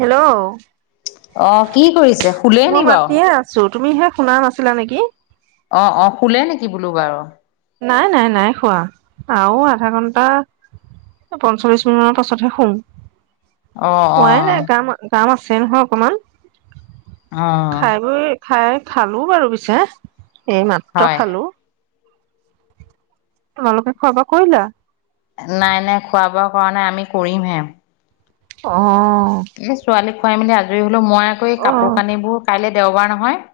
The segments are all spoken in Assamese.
হেল্ল'? অ কি কৰিছে, শুলে নি বাৰু? চ তুমি হে শুনা নাছিলা নেকি? অ অ শুলে নেকি বোলো বাৰু? নাই নাই নাই শুৱা। আৰু আধা ঘণ্টা, পঞ্চল্লিশ মানৰ পাছতহে শুম। অ অ শুৱাই নাই। কাম কাম আছে নহয় অকমান অ খাই বৈ খাই খালো বাৰু পিছে এই মাত্ৰ হয় খালো। তোমালোকে খোৱা বোৱা কৰিলা? নাই নাই, খোৱা বোৱা কৰা নাই আমি কৰিমহে। অহ এই ছোৱালীক খুৱাই মেলি আজৰি হলো মই আকৌ এই অ কাপোৰ কানিবোৰ কাইলৈ দেওবাৰ নহয়।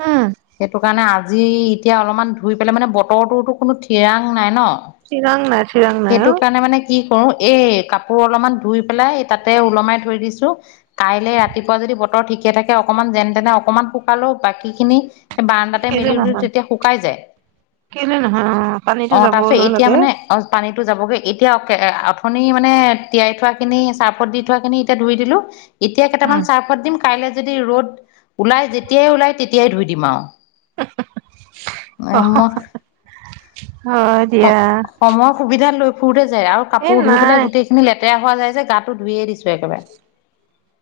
উম। সেইটো কাৰণে আজি এতিয়া অলপমান ধুই পেলাই মানে বতৰটোতো কোনো ঠিৰাং নাই ন। চিৰাং নাই চিৰাং নাই অ সেইটো কাৰণে মানে কি কৰো এই কাপোৰ অলপমান ধুই পেলাই তাতে ওলমাই থৈ দিছো। কাইলে ৰাতিপুৱা যদি বতৰ ঠিকে থাকে অকমান যেনে তেনে অকমান শুকালো বাকী খিনি বাৰাণ্ডাতে কেলে মেলিলে নহয় তেতিয়া শুকাই যায়। কেলে নহয় অ পানীতো অ তাৰপিছত যাবলৈ এতিয়া লাগে মানে। অ পানীটো যাবগে এতিয়া অ অথনি মানে তিয়াই থোৱা খিনি চাৰ্ফত দি থোৱাখিনি এতিয়া ধুই দিলো। এতিয়া কেইটামান উম চাৰ্ফত দিম কাইলৈ যদি ৰ'দ ওলাই যেতিয়াই ওলাই তেতিয়াই ধুই দিম আৰু। [unintelligible] হয় দিয়া। সময় সুবিধা লৈ ফুঁৰোতে যায় আৰু এ কাপোৰ ধুই নাই পেলাই গোটেইখিনি লেতেৰা হোৱা যায় যে গাটো ধুইয়ে দিছো একেবাৰে।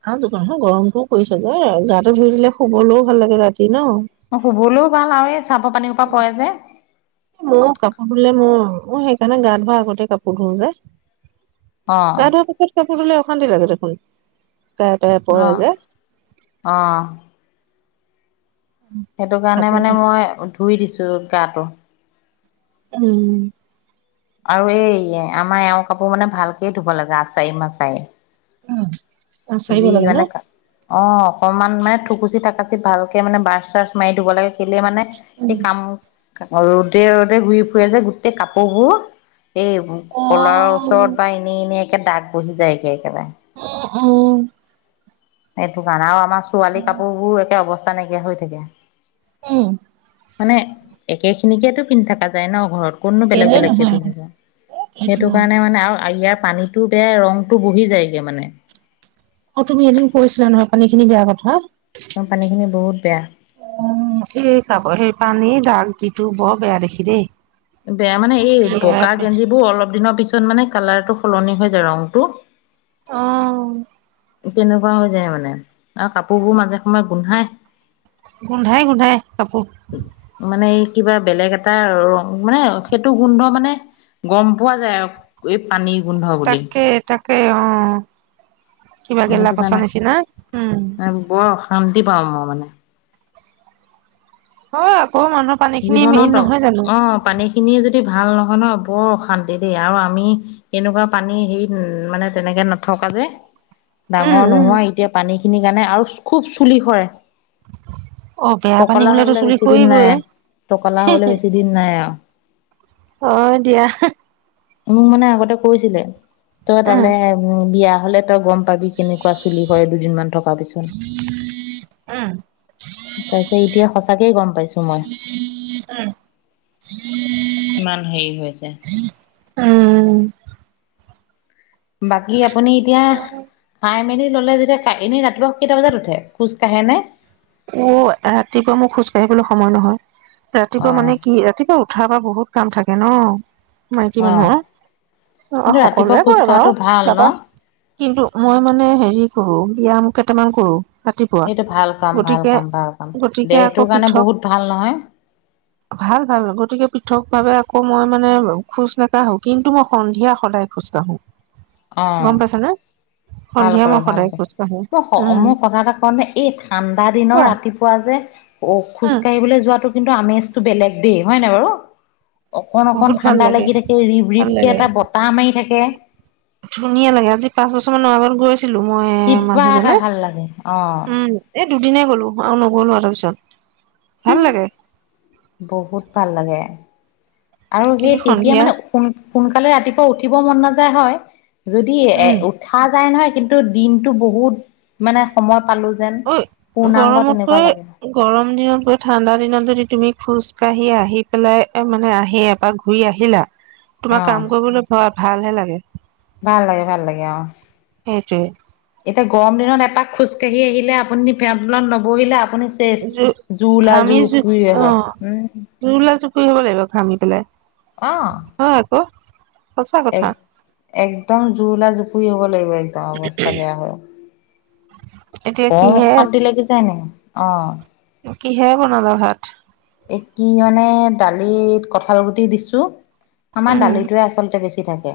আৰু যিমানহে গৰমটোও পৰিছে যে, গাটো ধুই দিলে শুবলৈও ভাল লাগে ৰাতি ন। অ শুবলৈও ভাল আৰু এই চাৰ্টৰ পানীহোপা পৰে যে। মই কাপোৰ ধুলে মই, মই সেইকাৰণে গা ধোৱাৰ আগতে কাপোৰ ধোও যে অ গা ধোৱাৰ পাছত কাপোৰ ধুলে অশান্তি লাগে দেখোন গায়ে তায়ে পৰে যে। অঁহ। সেইটো কাৰণে আকৌ মানে মই ধুই দিছো গাটো। উম। আৰু এই আমাৰ এওঁৰ কাপোৰ মানে ভালকে ধুব লাগে আচাৰি মাচাৰি। উম যি মানে অ অকমান মানে থুকুচি থাকাচি ভালকে মানে ব্ৰাছ চ্ৰাছ মাৰি ধুব লাগে। কেলে মানে সেই কাম ৰ'দে ৰ'দে ঘূৰি ফুৰে যে গোটেই কাপোৰবোৰ এই কলাৰৰ ওচৰত বা এনেই এনেই একে দাগ বহি যায়গে একেবাৰে। অ অ। সেইটো কাৰণে আৰু আমাৰ ছোৱালী কাপোৰবোৰ একে অৱস্থা নাইকিয়া হৈ থাকে। উম মানে একে খিনিকেতো পিন্ধি থাকা যায় ন ঘৰত। কতনো বেলেগ বেলেগকে পিন্ধিব, সেইটো কাৰণে মানে আৰু ইয়াৰ পানী টো বেয়া ৰংটো বহি যায়গে মানে। অ তুমি এদিন কৈছিলা নহয় পানীখিনি বেয়া কথা। আমাৰ পানীখিনি বহুত বেয়া। অঁ, এই সেই পানী দাগ যিটো বৰ বেয়া দেখে দেই। বেয়া মানে এই বিৰাট বগা গেঞ্জিবোৰ অলপ দিনৰ পিছত মানে কালাৰটো সলনি হৈ যায় ৰংটো। অ, তেনেকুৱা হৈ যায় মানে, আৰু কাপোৰবোৰ মাজে সময়ে গোন্ধায়। গোন্ধায়, গোন্ধায়, কাপোৰ মানে কিবা বেলেগ এটা ৰং মানে, সেইটো গোন্ধ মানে গম পোৱা যায়। অ, এই পানী গোন্ধ। বুলি। তাকে, তাকে অ, কিবা গেলা, পচা নিছিনা উম, [inaudible] শান্তি পাওঁ, মই মানে। হয়, আকৌ মানুহৰ পানী খিনি জীৱনত মেইন নহয় জানো। অ, পানী খিনিয়ে যদি ভাল নহয় ন, বৰ অশান্তি দেই আৰু আমি এনেকুৱা পানী হেৰিত, মানে তেনেকে নথকা যে। উম ডাঙৰ উম নোহোৱা এতিয়া পানী খিনিৰ কাৰণে আৰু খুব চুলি সৰে। অ বেয়া পানী টকলা হলেতো হ'বলে চুলি বেছি দিন সৰিবই। নাই, টকলা হ'বলে বেছি দিন নাই আৰু। হয়, দিয়া। মোক মানে আগতে কৈছিলে, তই উম তালে উম, বিয়া হ'লে। তই গম পাবি, কেনেকুৱা চুলি সৰে, দুদিন মান থকা পিছত। উম তাৰ পিছত এতিয়া সঁচাকৈ গম পাইছোঁ। [inaudible] কিমান হেৰি হৈছে। উম, বাকী আপুনি এতিয়া, খাই খাই মেলি ল'লে যেতিয়া, এনে ৰাতিপুৱা কেইটা বজাত উঠে, খোজ কাঢ়ে নে? অ, ৰাতিপুৱা মোৰ খোজ কাঢ়িবলৈ সময় নহয়, ৰাতিপুৱা অ', মানে কি ৰাতিপুৱা উঠাৰ পৰা বহুত কাম থাকে ন, মাইকী অ', মানুহৰ অ, কিন্তু ৰাতিপুৱা সকলোৱে খোজ কৰে বাৰু কঢ়াটো ভাল ন? তাপা কিন্তু মই মানে হেৰি কৰো, বিয়াম কেইটামান কৰো। ৰাতিপুৱা এইটো ভাল কাম, ভাল গতিকে কাম, ভাল কাম, গতিকে আকৌ দেহটোৰ কাৰণে পৃথক বহুত ভাল নহয়। ভাল, গতিকে পৃথক ভাৱে আকৌ মই মানে, খোজ নাকাঢ়ো কিন্তু মই সন্ধিয়া সদায় খোজকাঢ়ো, অ'। গম পাইছা নে। ভাল সন্ধিয়া কৰে, মই ভাল সদায় কৰে, খোজ কাঢ়ো। মই উম, মোৰ কথা এটা কওঁ দেই, এই ঠাণ্ডা দিনৰ কোৱা ৰাতিপুৱা যে, খোজ উম, কাঢ়িবলৈ যোৱাতো কিন্তু আমেজটো বেলেগ দেই হয়, নে বাৰু। অকণ, অকণ বহুত ভাল ঠাণ্ডা লাগে, লাগি থাকে, ৰিব- ভাল ৰিবকে লাগে, এটা বতাহ মাৰি থাকে। ধুনীয়া লাগে, আজি পাঁচ বছৰ মানৰ আগত গৈছিলো মই কিবা এটা মানুহজনে। ভাল লাগে অ উম, এই দুদিনে গ'লো আৰু নগলোঁ আৰু তাৰ পিছত ভাল লাগে। বহুত ভাল লাগে। আৰু সেই কিন্তু তেতিয়া সন্ধিয়া মানে সোন-সোনকালে ৰাতিপুৱা উঠিব মন নাযায় হয়, যদি এ উম, উঠা যায় নহয়, কিন্তু দিনটো বহুত মানে সময় পালো যেন, ঐ পূৰ্ণাংগ গৰমতকৈ তেনেকুৱা লাগে। গৰম দিনত কৈ ঠাণ্ডা দিনত যদি তুমি খোজ কাঢ়ি আহি পেলাই মানে আহি, এপাক ঘূৰি আহিলা। [inaudible] তোমাৰ কাম কৰিবলৈ ভ- ভাল হে লাগে। ভাল লাগে, ভাল লগে, অ, সেইটোৱে। এতিয়া গৰম দিনত এপাক খোজকাঢ়ি আহিলে, আপুনি ফেনৰ তলত নবহিলে আপুনি চেচ জু জুৰোলা জুৰ পুৰি আহে উম'। জুৰোলা জুপুৰি হ'ব লাগিব ঘামি পেলাই। অ হয় আক এক একদম জুৰোলা জুপুৰি হব লাগিব একদম অৱস্থা বেয়া হয় এতিয়া কম কিহে অশান্তি লাগি যায় নেকি অ' বাকী কিহেৰে বনালা ভাত। এ কি মানে দালিত কঁঠাল গুটি দিছোঁ। আমাৰ উম দালিটোৱে আচলতে বেছি থাকে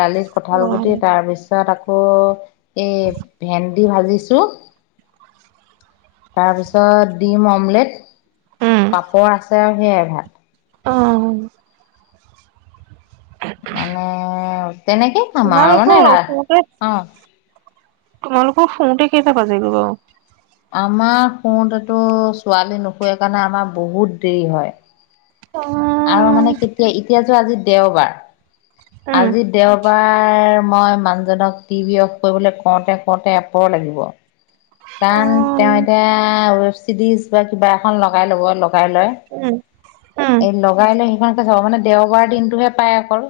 দালিত কঠাল গুটি তাৰপিছত তাৰপিছত আকৌ এই ভেন্দি ভাজিছোঁ। তাৰপিছত দিম অমলেট। উম পাপৰ আছে সেয়াই ভাত অ মানে তেনেকেই খাম আৰু মানে তোমালোকৰ ৰা শুৱতে অ তোমালোকৰ শুৱতে কেইটা বাজে গৈ বাৰু আমাৰ শুৱতেটো ছোৱালী নুশুৱে কাৰণে আমাৰ বহুত দেৰি হয়। অ আৰু মানে কেতিয়া এতিয়া চোৱা আজি দেওবাৰ আজি দেওবাৰ এবাৰ মই মানুহজনক টিভি অফ কৰিবলৈ কওঁতে কওঁতে এপৰ লাগিব কাৰণ উম তেওঁ এতিয়া ৱেব চিৰিজ বা কিবা এখন লগাই ল'বই লব লগাই লয় উম এই লগাই লৈ সেইখনকে চাব মানে দেওবাৰ দিনটোহে পায় অকল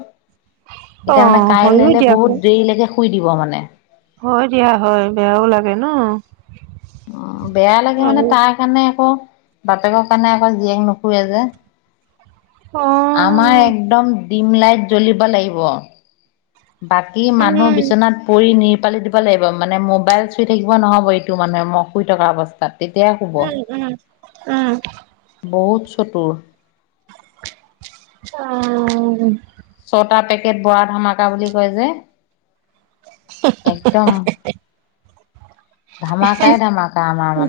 অ এতিয়া মানে হয়ো কাইলৈলে বহুত দিয়াচোন দেৰিলৈকে শুই দিব মানে হয় দিয়া হয় বেয়াও লাগে ন অ বেয়া লাগে মানে আৰু তাৰ কাৰণে আকৌ বাপেকৰ কাৰণে আকৌ জীয়েক নুশুৱে যে [unintelligible] আমাৰ একদম ডিম লাইট জ্বলিব লাগিব। বাকী উম মানুহ উম বিচনাত পৰি নিৰপালি দিব লাগিব মানে মোবাইল চুই থাকিব নহ'ব এইটো মানুহে মই শুই থকা অৱস্থাত। তেতিয়া শুব উম উম বহুত চতুৰ অহ ছটা পেকেট বৰা ধামাকা বুলি কয় যে একদম ধামাকাই ধামাক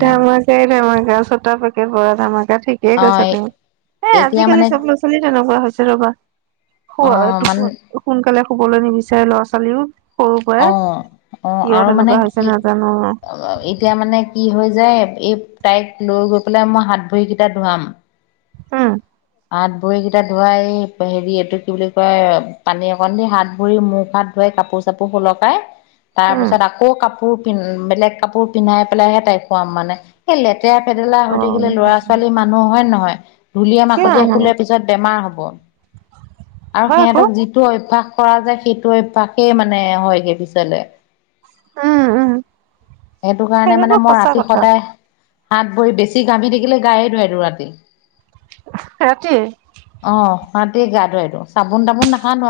ধামাকাই ধামাকা ছটা পেকেট বৰা ধামাকা ঠিক ঠিকে অ কৈছা তুমি এ এতিয়া আজিকালি মানে চব ল'ৰা ছোৱালী তেনেকুৱা হৈছে ৰবা অ শুৱ মানে টোপ সোনকালে শুবলৈ নিবিচাৰে ল'ৰা ছোৱালী বোৰ সৰু অ পৰাই কিয় আৰু মানে তেনেকুৱা হৈছে কি নাজানো আৰু অ এতিয়া মানে কি হৈ যায় এই তাইক লৈ গৈ পেলাই মই হাত ভৰিকেইটা ধোৱাম হম হাত ভৰি কেইটা ধোৱাই হেৰি এইটো কি বুলি কয় পানী অকণ দি হাত ভৰি মুখ হাত ধোৱাই কাপোৰ কাপোৰ সলকাই তাৰ উম পিছত আকৌ কাপোৰ পিন বেলেগ কাপোৰ পিন্ধাই পেলাইহে তাইক শুৱাম মানে সেই লে লেতেৰা ফেদেলা হৈ অ থাকিলে ল'ৰা ছোৱালী মানুহ হয় নহয় ধূলিয়ে কিয় মাকতিয়ে শুলে পিছত পিছত বেমাৰ হব আৰু হয় আকৌ সিহঁতক যি টো অভ্যাস কৰা যায় সেইটো অভ্যাসেই মানে হয়গে পিছলে। উম উম এইটো কাৰণে সেইটোতো মানে মই সঁচা ৰাতি কথা সদায় হাত ভৰি, বেছি ঘামি থাকিলে গায়েই ধুৱাই দিওঁ ৰাতি। ৰাতি? অ' ৰাতি গা ধুৱাই দিওঁ, চাবোন তাবোন নাখানো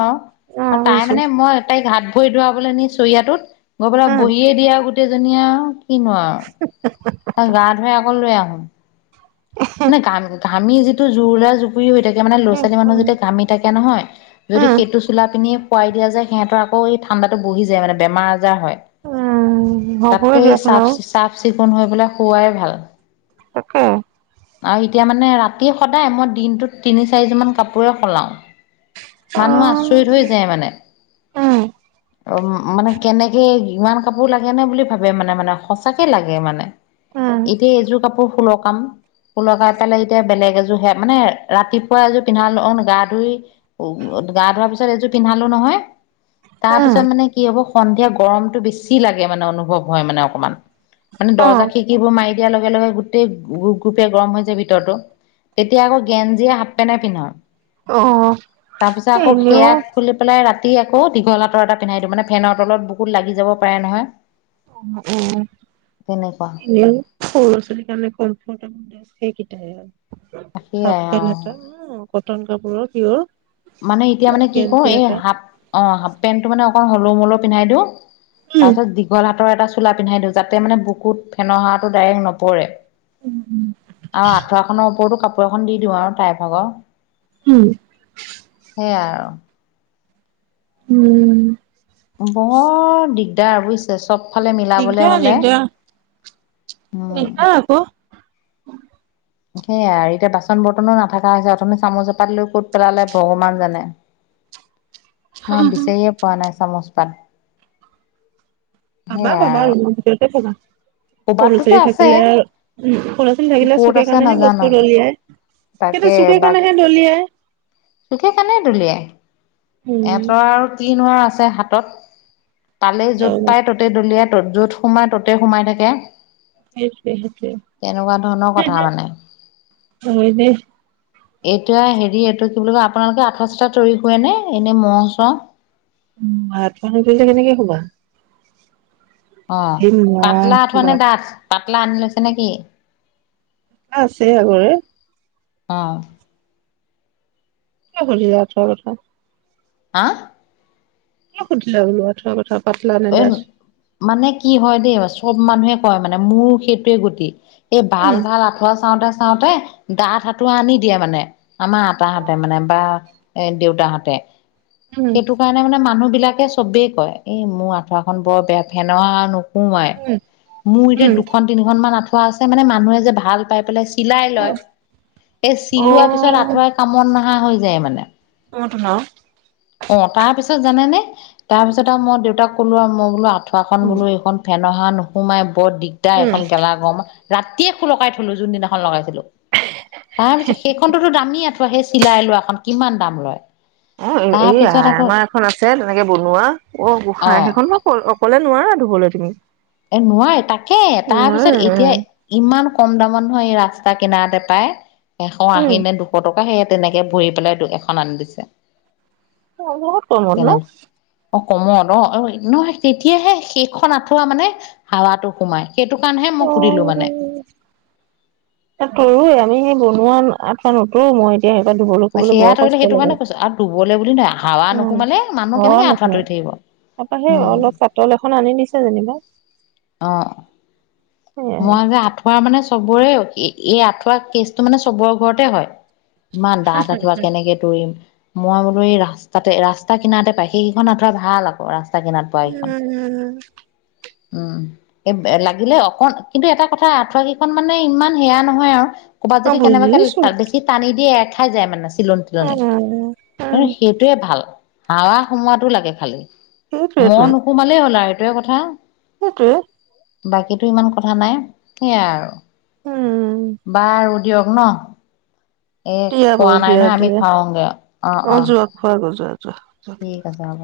অ আৰু। তাই বুজিছো মানে মই তাইক হাত ভৰি ধোৱাবলে নি চৰিয়াটোত গৈ পেলাই উম বহিয়ে দিয়ে আৰু গোটেইজনীয়ে আৰু কিনো আৰু। [inaudible] তাইক গা ধুৱাই আকৌ লৈ আহোঁ। মানে ঘামি যিটো জুৰুলা জুপুৰি হৈ থাকে মানে ল'ৰা উম ছোৱালী মানুহ উম যেতিয়া ঘামি থাকে নহয় যদি উম সেইটো চোলা পিনিয়ে শুৱাই দিয়া যায় সিহঁতৰ আকৌ এই ঠাণ্ডাটো বহি যায় মানে বেমাৰ আজাৰ হয়। উম হ'বই তাতকে দিয়াচোন চাফ আৰু চাফ চিকুণ হৈ পেলাই শুৱাই ভাল। তাকে। আৰু এতিয়া মানে ৰাতি সদায়, মই দিনটোত তিনি চাৰিযোৰমান কাপোৰে সলাওঁ। অ মানুহ আচৰিত হৈ যায় মানে। উম মানে কেনেকে ইমান কাপোৰ লাগেনে বুলি ভাবে। মানে মানে সঁচাকে লাগে মানে। উম এতিয়া এইযোৰ কাপোৰ সোলৰ কাম। শুলোকাই পেলাই এতিয়া বেলেগ এযোৰে হেয়া মানে ৰাতিপুৱা এযোৰ পিন্ধালোঁ অ' গা ধুই গা ধোৱাৰ পিছত এইযোৰ পিন্ধালো নহয় উম তাৰপিছত মানে কি হ'ব সন্ধিয়া গৰমটো বেছি লাগে মানে অনুভৱ হয় মানে অকমান, মানে অ দৰ্জা খিৰ এইবোৰ মাৰি দিয়াৰ লগে লগে গোটেই গোপ গোপে গৰম হৈ যায় ভিতৰটো। এতিয়া আকৌ গেঞ্জিয়ে, হাপ পেনে পিন্ধাওঁ। অ'। তাৰপিছত আকৌ এনেও সেয়া খুলি পেলাই ৰাতি আকৌ দীঘল আঁতৰ এটা পিন্ধাই দিওঁ, মানে ফেনৰ তলত বহুত লাগি যাব পাৰে নহয়। [unintelligible] তেনেকুৱা সৰু ল'ৰা ছোৱালীৰ কাৰণে কমফৰ্টে [unintelligible] সেইকেইটাই, হাফ সেয়াই অ পেণ্ট এটা। অ' কটন কাপোৰৰ পিয়ৰ। মানে এতিয়া মানে কি কওঁ গেঞ্জি এই এটা হাফ অ' হাফ পেণ্টটো মানে অকণ হলোও হলোও পিন্ধাই দিওঁ। উম তাৰপিছত দীঘল হাতৰ এটা চোলা পিন্ধাই দিওঁ যাতে মানে বুকুত ফেনৰ হাৱাটো ডাইৰেক্ট নপৰে। [inaudible] আৰু আঠুৱাখনৰ ওপৰতো কাপোৰ এখন দি দিওঁ আৰু তাই ভাগৰ। উম। সেয়া আৰু। উম বৰ দিগদাৰ বুজিছে। চবফালে মিলাবলে দিগদাৰ হ'লে, দিগদাৰ উম। দিগদাৰ আকৌ সেয়া আৰু এতিয়া বাচন বৰ্তনো নাথাকা হৈছে, অথনি চামুচ এপাত লৈ ক'ত পেলালে ভগৱান জানে। মই বিচাৰিয়ে পোৱা নাই চামুচ পাত। পাব সেইয়াই পাবা, আৰু ৰুমৰ ভিতৰতে পাবা। সৰু ক'বাতোতো ছোৱালী আছে থাকিলে উ, স'ৰা ছোৱালী থাকিলে ক'ত চুকে আছে কোণেহে নাজানো বস্তু দলিয়াই। কিন্তু তাকে চুকে বাক কোনেহে দলিয়াই। চুকে কানে দুলিয়াই। উম এহঁতৰ আৰু কি নোৱাৰ আছে হাতত, পালেই য'ত পাই ত'ত ত'তে দলিয়া ত'ত, য'ত সোমাই ত'তে সোমাই থাকে। সেইটোৱে সেইটোৱে তেনেকুৱা ধৰণৰ কথা মানে। হয় দেই এতিয়া হেৰি এইটো কি বুলি কয়, আপোনালোকে আঠুৱা চতুৱা তৰি শুৱানিনি এনে মহ চহ উম আঠুৱা নতৰাকি কেনেকে সোবা। অ', মহ পাতলা আঠোৱা নে বাপ ডাঠ পাতলা আনি লৈছে নে কি? আছে আগৰে। অ'। কিয় সুধিলি আঁঠুৱাৰ কথা। আ কিয় সুধিলা বোলোৱা আঠুৱাৰ কথা পাতলা নে এই দাঠ। মানে কি হয় দেই চব মানুহে কয় মানে মোৰ সেইটোৱে গতি। এ ভাল উম ভাল আঠুৱা চাওঁতে চাওঁতে দাঠ আতুৱা আনি দিয়ে মানে আমাৰ আতাহঁতে মানে বা এ দেউতাহতে উম সেইটো কাৰণে মানে মানুহ বিলাকে চবেই কয় এই মোৰ আঠুৱাখন বৰ বেয়া ফেনৰ হাৱা উম মোৰ এতিয়া উম দুখন, তিনিখন মান আঁঠুৱা আছে মানে মানুহে যে ভাল পাই পেলাই চিলাই উম লয় এই অ', চিলোৱা পিছত আঁঠুৱাই কামত নহা হৈ যায় মানে। মট ন [unintelligible] অ', তাৰ পিছত জানে নে তাৰ পিছত আৰু মই দেউতাক কলো আৰু মই বোলো আ আঠুৱাখন বোলো এইখন ফেন হাৱা নোসোমাই বৰ দিগদাৰ উম, এখন গেলা গৰম ৰাতিয়ে খোুলকাই থলো যোনদিনাখন লগাইছিলো তাৰ পিছত সেই খনতোতো দামীআঠুৱা সেই চিলাই লোৱাখনন কিমান দাম লয় অ', এই আ তাৰপিছত আকৌ আমাৰ এখন আছে তেনেকে বনোৱা অ', গোঁসাই অ সেইখন ম ই অকলে নোৱাৰা ধুবলৈ তুমি এ নোৱাৰ তাকে তাৰপিছত এতিয়া নোৱাৰা ইমান কম দামত নহয় এই ৰাস্তা কিনাৰতে পায় এশ উম, আশী নে দু পটকা সেয়ে তেনেকে ভৰি পেলাই এখন আনি দিছে। অ', বহুত কমত ন। তেনেক অ', কমত অ', অ', নহয় তেতিয়াহে সেইখন আঠুৱা মানে হাৱাটো সোমাই। সেইটো কাৰণেহে মই সুধিলোঁ মানে। এ তৰোৱে আমি সেই বনোৱা আঠুৱা নতৰো মই এতিয়া সেই ধুবলৈ শুবলৈ বৰ কষ্ট লাগে। শুবলে বুলি নহয় হাৱা উম, নোসোমালে মানুহ ঘৰৰ কেনেকে আঁঠুৱা নিচিনা তৰি থাকিব তাৰপা সেই উম। অলপ পাতল এখন আনি দিছে যেনিবা। অ'। সেয়াহে। মই যে আঁঠুৱা মানে চবৰে এই আঠুৱা কেচটো মানে চবৰে ঘৰতে হয়। ইমান ডাঠ আঁঠুৱা কেনেকে ম মই বোলো এই ৰাস্তাতে ৰাস্তা কিনাৰতে পাই সেইকেইখন আঁঠুৱা ভাল আকৌ ৰাস্তা চাগিন [unintelligible] আঁঠুৱা কেখন উম, উম এই লাগিলে অকণ কিন্তু এটা কথা আঠুৱা কেইখন মানে ইমান সেয়া নহয় আৰু ক'ৰবাত যদি অ', কেনেবাকে বুজিছো তাত বেছি টানি দিয়ে এৰ খাই যায় মানে চিলন তিলনি উম, আৰু উম, সেই এইটোৱে ভাল হাৱা সোমোৱাটো লাগে খালি মহ সেইটোৱেতো নোসোমালেই হ'ল আৰু এইটোৱে কথা। সেইটোৱে। বাকীটো ইমান কথা নাই। সেয়াই আৰু উম, বাৰু দিয়ক ন। এ দিয়া খোৱা বাৰু নাই নহয় আমি খাওঁগে অ', অ'। হয় গ'ল যোৱা, যোৱা। ঠিক আছে হ'ব।